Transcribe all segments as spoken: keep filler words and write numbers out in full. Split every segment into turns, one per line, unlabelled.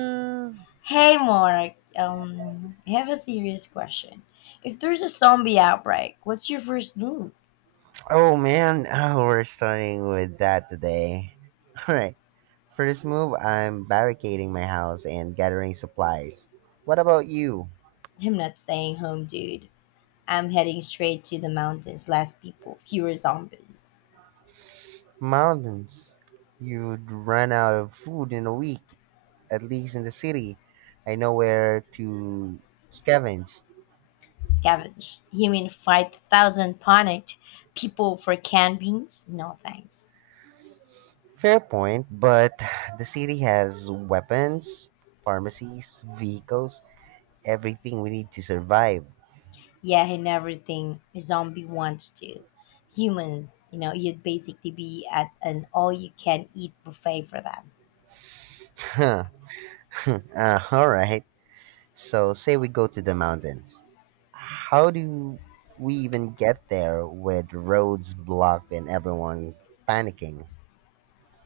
Mm.
Hey, Mark. Um, I have a serious question. If there's a zombie outbreak, what's your first move?
Oh man, oh, we're starting with that today. Alright, first move, I'm barricading my house and gathering supplies. What about you?
I'm not staying home, dude. I'm heading straight to the mountains. Less people, fewer zombies.
Mountains. You'd run out of food in a week, at least in the city. I know where to scavenge.
Scavenge. You mean fight thousand panicked people for canned beans? No thanks.
Fair point, but the city has weapons, pharmacies, vehicles, everything we need to survive.
Yeah, and everything a zombie wants to. Humans, you know, you'd basically be at an all-you-can-eat buffet for them.
Huh. uh, alright. So, say we go to the mountains. How do we even get there with roads blocked and everyone panicking?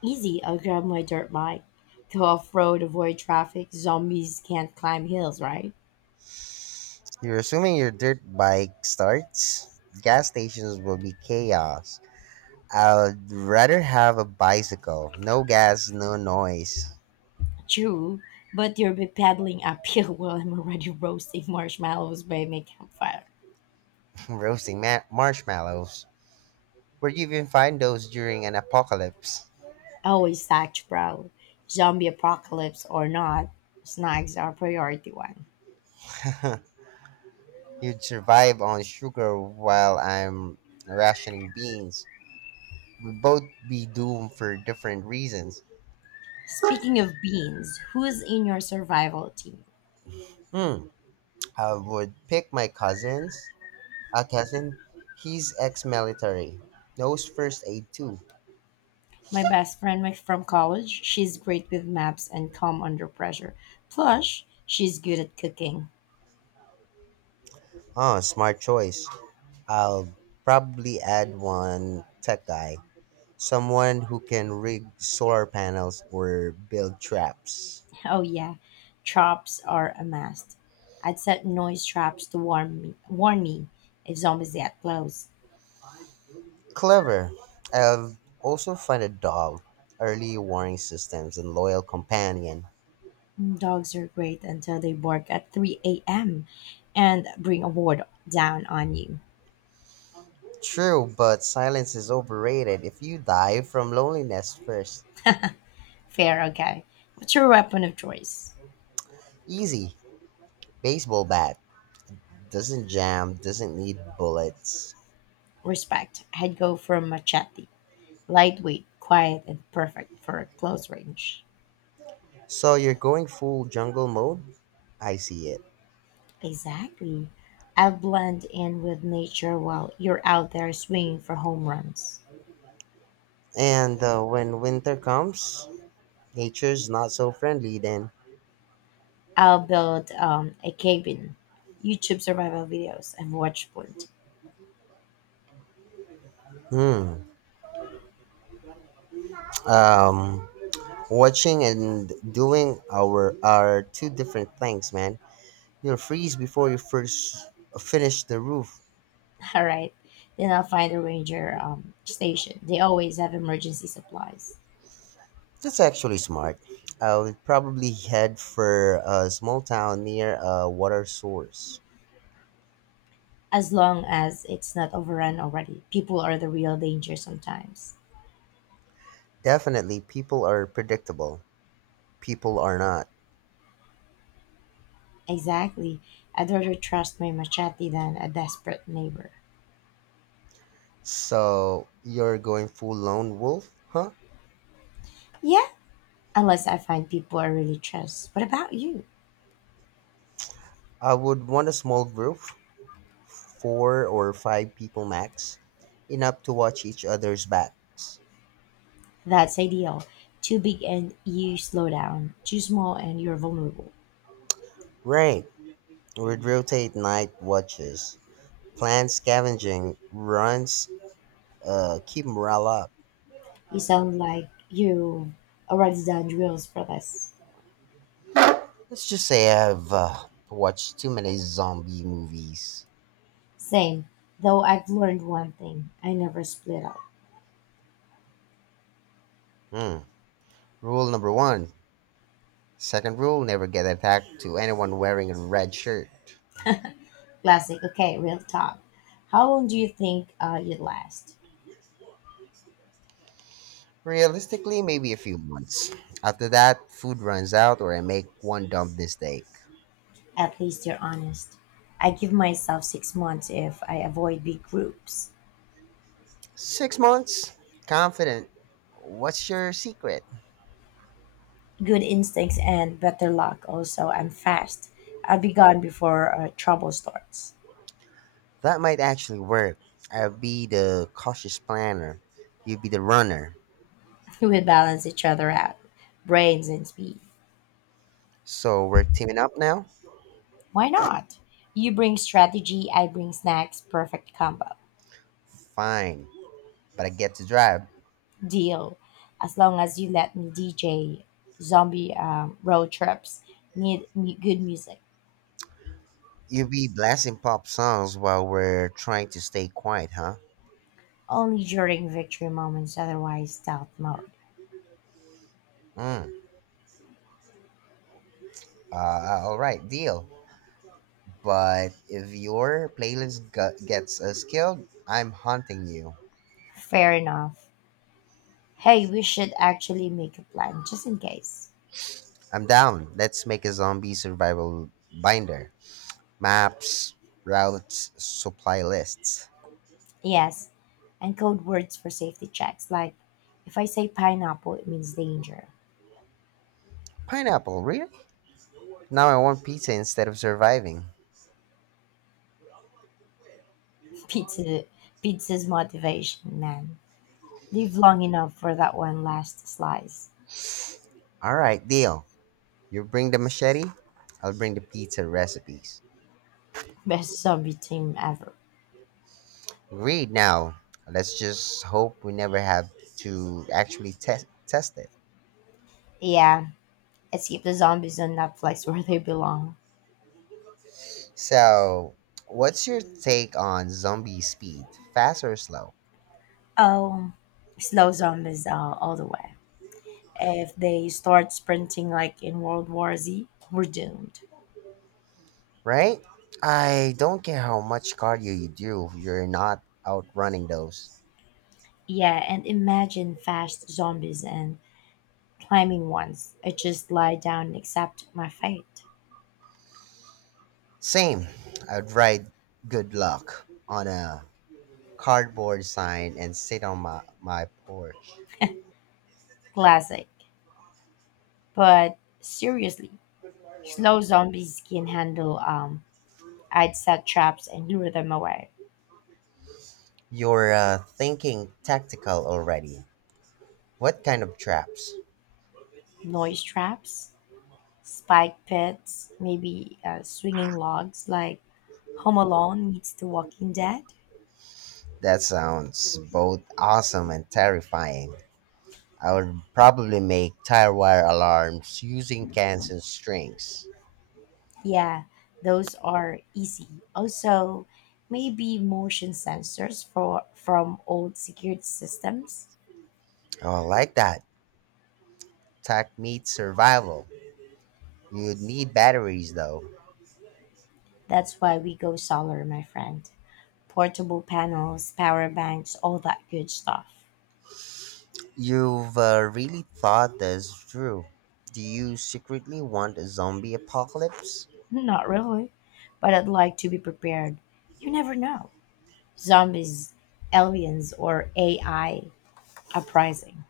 Easy, I'll grab my dirt bike. Go off road, avoid traffic. Zombies can't climb hills, right?
You're assuming your dirt bike starts? Gas stations will be chaos. I'd rather have a bicycle. No gas, no noise.
True, but you'll be paddling uphill while I'm already roasting marshmallows by my campfire.
Roasting ma- marshmallows. Where do you even find those during an apocalypse?
Always sacked, bro. Zombie apocalypse or not, snacks are priority one.
You'd survive on sugar while I'm rationing beans. We both be doomed for different reasons.
Speaking of beans, who's in your survival team?
Hmm. I would pick my cousins. A cousin, he's ex-military, knows first aid too.
My best friend my- from college, she's great with maps and calm under pressure. Plus, she's good at cooking.
Oh, smart choice. I'll probably add one tech guy, someone who can rig solar panels or build traps.
Oh yeah, traps are a must. I'd set noise traps to warn me, warn me if zombies get close.
Clever. I'll also find a dog, early warning systems, and loyal companion.
Dogs are great until they bark at three a m and bring a horde down on you.
True, but silence is overrated. If you die from loneliness first,
Fair, okay. What's your weapon of choice?
easy. Baseball bat doesn't jam, doesn't need bullets.
Respect. I'd go for a machete. Lightweight, quiet, and perfect for close range.
So you're going full jungle mode? I see it.
Exactly. I blend in with nature while you're out there swinging for home runs.
And uh, when winter comes, nature's not so friendly then.
I'll build um, a cabin, YouTube survival videos, and watch plenty.
Hmm. Um, watching and doing our are two different things, man. You'll freeze before you first finish the roof.
All right. Then I'll find a ranger um, station. They always have emergency supplies.
That's actually smart. I would probably head for a small town near a water source.
As long as it's not overrun already. People are the real danger sometimes.
Definitely, people are predictable. People are not.
Exactly. I'd rather trust my machete than a desperate neighbor.
So, you're going full lone wolf, huh?
Yeah, unless I find people I really trust. What about you?
I would want a small group, four or five people max, enough to watch each other's backs.
That's ideal. Too big and you slow down. Too small and you're vulnerable.
Right. We'd rotate night watches, plan scavenging runs, uh, keep morale up.
You sound like you've already done drills for this.
Let's just say I've uh, watched too many zombie movies.
Same, though I've learned one thing I never split up.
Hmm. Rule number one. Second rule, never get attacked to anyone wearing a red shirt.
Classic, okay, real talk. How long do you think uh, you'd last?
Realistically, maybe a few months. After that, food runs out or I make one dumb mistake.
At least you're honest. I give myself six months if I avoid big groups.
Six months? Confident. What's your secret?
Good instincts and better luck. Also, I'm fast. I'll be gone before uh, trouble starts.
That might actually work. I'll be the cautious planner. You will be the runner.
We balance each other out, brains and speed.
So we're teaming up now?
Why not? You bring strategy, I bring snacks, perfect combo.
Fine. But I get to drive.
Deal. As long as you let me D J zombie um, road trips, need mu- good music.
You be blasting pop songs while we're trying to stay quiet, huh?
Only during victory moments, otherwise, stealth mode.
Mm. Uh, uh, all right, deal. But if your playlist gu- gets us killed, I'm haunting you.
Fair enough. Hey, we should actually make a plan just in case.
I'm down. Let's make a zombie survival binder. Maps, routes, supply lists.
Yes, and code words for safety checks. Like, if I say pineapple, it means danger.
Pineapple, really? Now I want pizza instead of surviving.
Pizza, pizza's motivation, man. Live long enough for that one last slice.
All right, deal. You bring the machete, I'll bring the pizza recipes.
Best zombie team ever.
Read now. Let's just hope we never have to actually test test it.
Yeah, let's keep the zombies on Netflix where they belong.
So, what's your take on zombie speed? Fast or slow?
Oh, slow zombies all, all the way. If they start sprinting like in World War Z, we're doomed.
Right? I don't care how much cardio you do, you're not outrunning those.
Yeah, and imagine fast zombies and climbing ones. I just lie down and accept my fate.
Same. I'd write good luck on a cardboard sign and sit on my, my porch.
Classic. But seriously, slow zombies can handle um I'd set traps and lure them away.
You're uh, thinking tactical already. What kind of traps?
Noise traps, spike pits, maybe uh, swinging logs like Home Alone meets The Walking Dead.
That sounds both awesome and terrifying. I would probably make tire wire alarms using cans and strings.
Yeah, those are easy. Also, maybe motion sensors for from old security systems.
Oh, I like that. Tech meets survival. You'd need batteries though.
That's why we go solar, my friend. Portable panels, power banks, all that good stuff.
You've uh, really thought this through. Do you secretly want a zombie apocalypse?
Not really, but I'd like to be prepared. You never know. Zombies, aliens, or A I Uprising.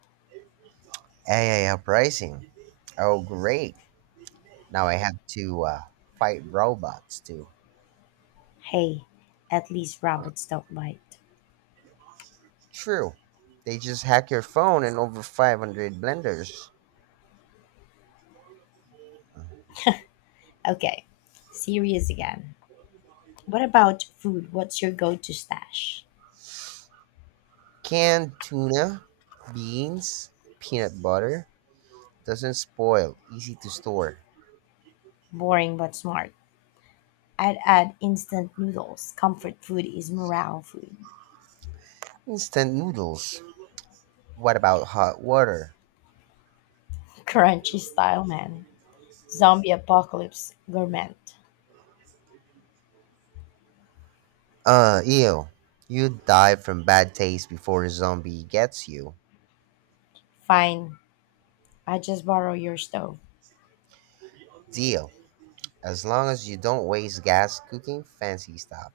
A I uprising. Oh, great. Now I have to uh, fight robots too.
Hey, at least rabbits don't bite.
True. They just hack your phone and over five hundred blenders.
Okay, serious again. What about food? What's your go to stash?
Canned tuna, beans, peanut butter doesn't spoil, easy to store.
Boring but smart. I'd add instant noodles. Comfort food is morale food.
Instant noodles. What about hot water?
Crunchy style, man. Zombie apocalypse gourmet.
Uh, ew. You die from bad taste before a zombie gets you.
Fine, I just borrow your stove.
Deal. As long as you don't waste gas cooking fancy stuff.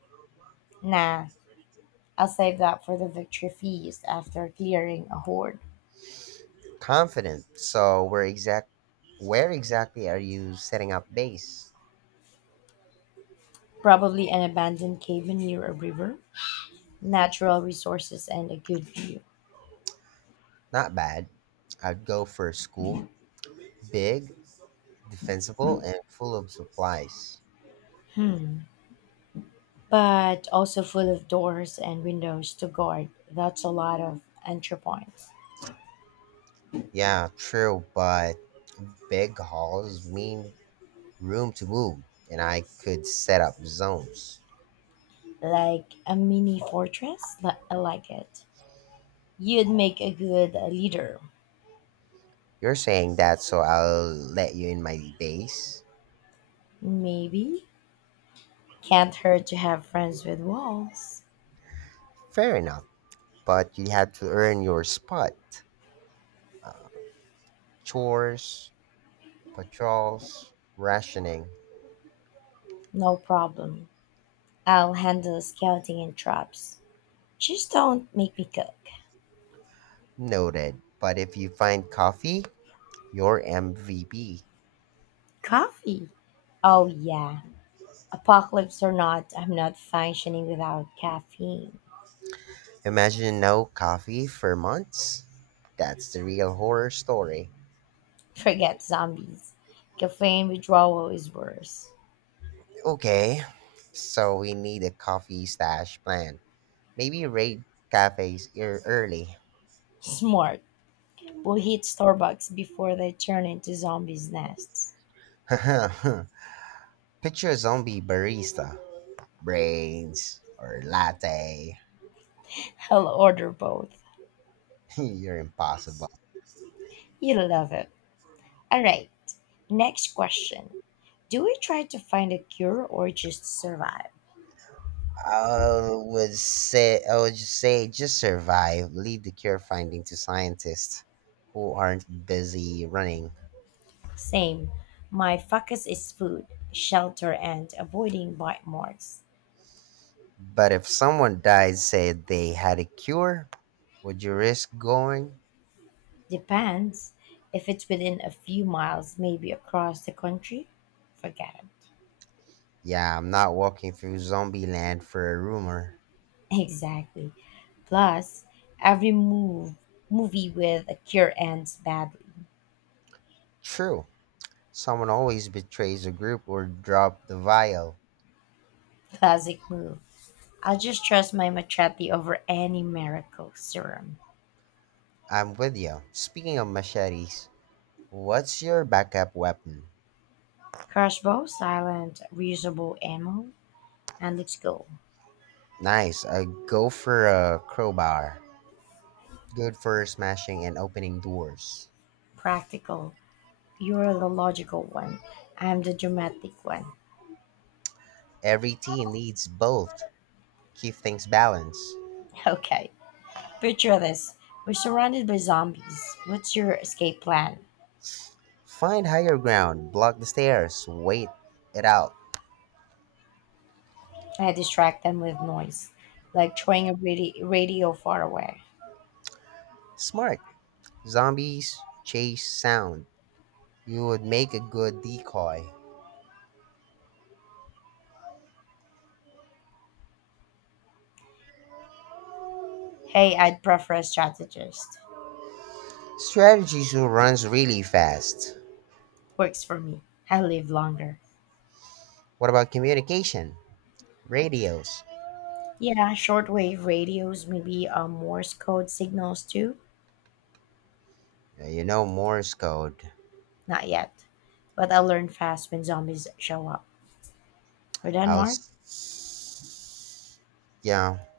Nah, I'll save that for the victory feast after clearing a horde.
Confident. So where exact where exactly are you setting up base?
Probably an abandoned cabin near a river. Natural resources and a good view,
Not bad. I'd go for school, big, defensible, and full of supplies.
but also full of doors and windows to guard. That's a lot of entry points.
Yeah, true, but big halls mean room to move, and I could set up zones.
Like a mini fortress? Li- I like it. You'd make a good uh, leader.
You're saying that so I'll let you in my base?
Maybe. Can't hurt to have friends with walls.
Fair enough, but you had to earn your spot. Uh, chores, patrols, rationing.
No problem. I'll handle scouting and traps. Just don't make me cook.
Noted. But if you find coffee, you're M V P.
Coffee. Oh, yeah. Apocalypse or not, I'm not functioning without caffeine.
Imagine no coffee for months? That's the real horror story.
Forget zombies. Caffeine withdrawal is worse.
Okay, so we need a coffee stash plan. Maybe raid cafes ear- early.
Smart. We'll hit Starbucks before they turn into zombies' nests.
Picture a zombie barista. Brains or latte.
I'll order both.
You're impossible.
You'll love it. All right. Next question. Do we try to find a cure or just survive?
I would say I would just say just survive. Leave the cure finding to scientists who aren't busy running.
Same. My focus is food, shelter, and avoiding bite marks.
But if someone died said they had a cure, would you risk going?
Depends. If it's within a few miles, maybe across the country, forget it.
Yeah, I'm not walking through zombie land for a rumor.
Exactly. Plus, every move movie with a cure ends badly.
True. Someone always betrays a group or drop the vial.
Classic move. I'll just trust my machete over any miracle serum.
I'm with you. Speaking of machetes, what's your backup weapon?
Crossbow, silent, reusable ammo, and let's go.
Nice. I go for a crowbar. Good for smashing and opening doors.
Practical. You're the logical one. I'm the dramatic one.
Every team needs both. Keep things balanced.
Okay. Picture this. We're surrounded by zombies. What's your escape plan?
Find higher ground, block the stairs, wait it out.
I distract them with noise, like throwing a radi- radio far away.
Smart. Zombies chase sound. You would make a good decoy.
Hey, I'd prefer a strategist.
Strategies who runs really fast.
Works for me. I live longer.
What about communication? Radios.
Yeah, shortwave radios, maybe uh, Morse code signals too.
Yeah, you know Morse code.
Not yet. But I'll learn fast when zombies show up. We're done,
I'll.
Mark?
s- Yeah.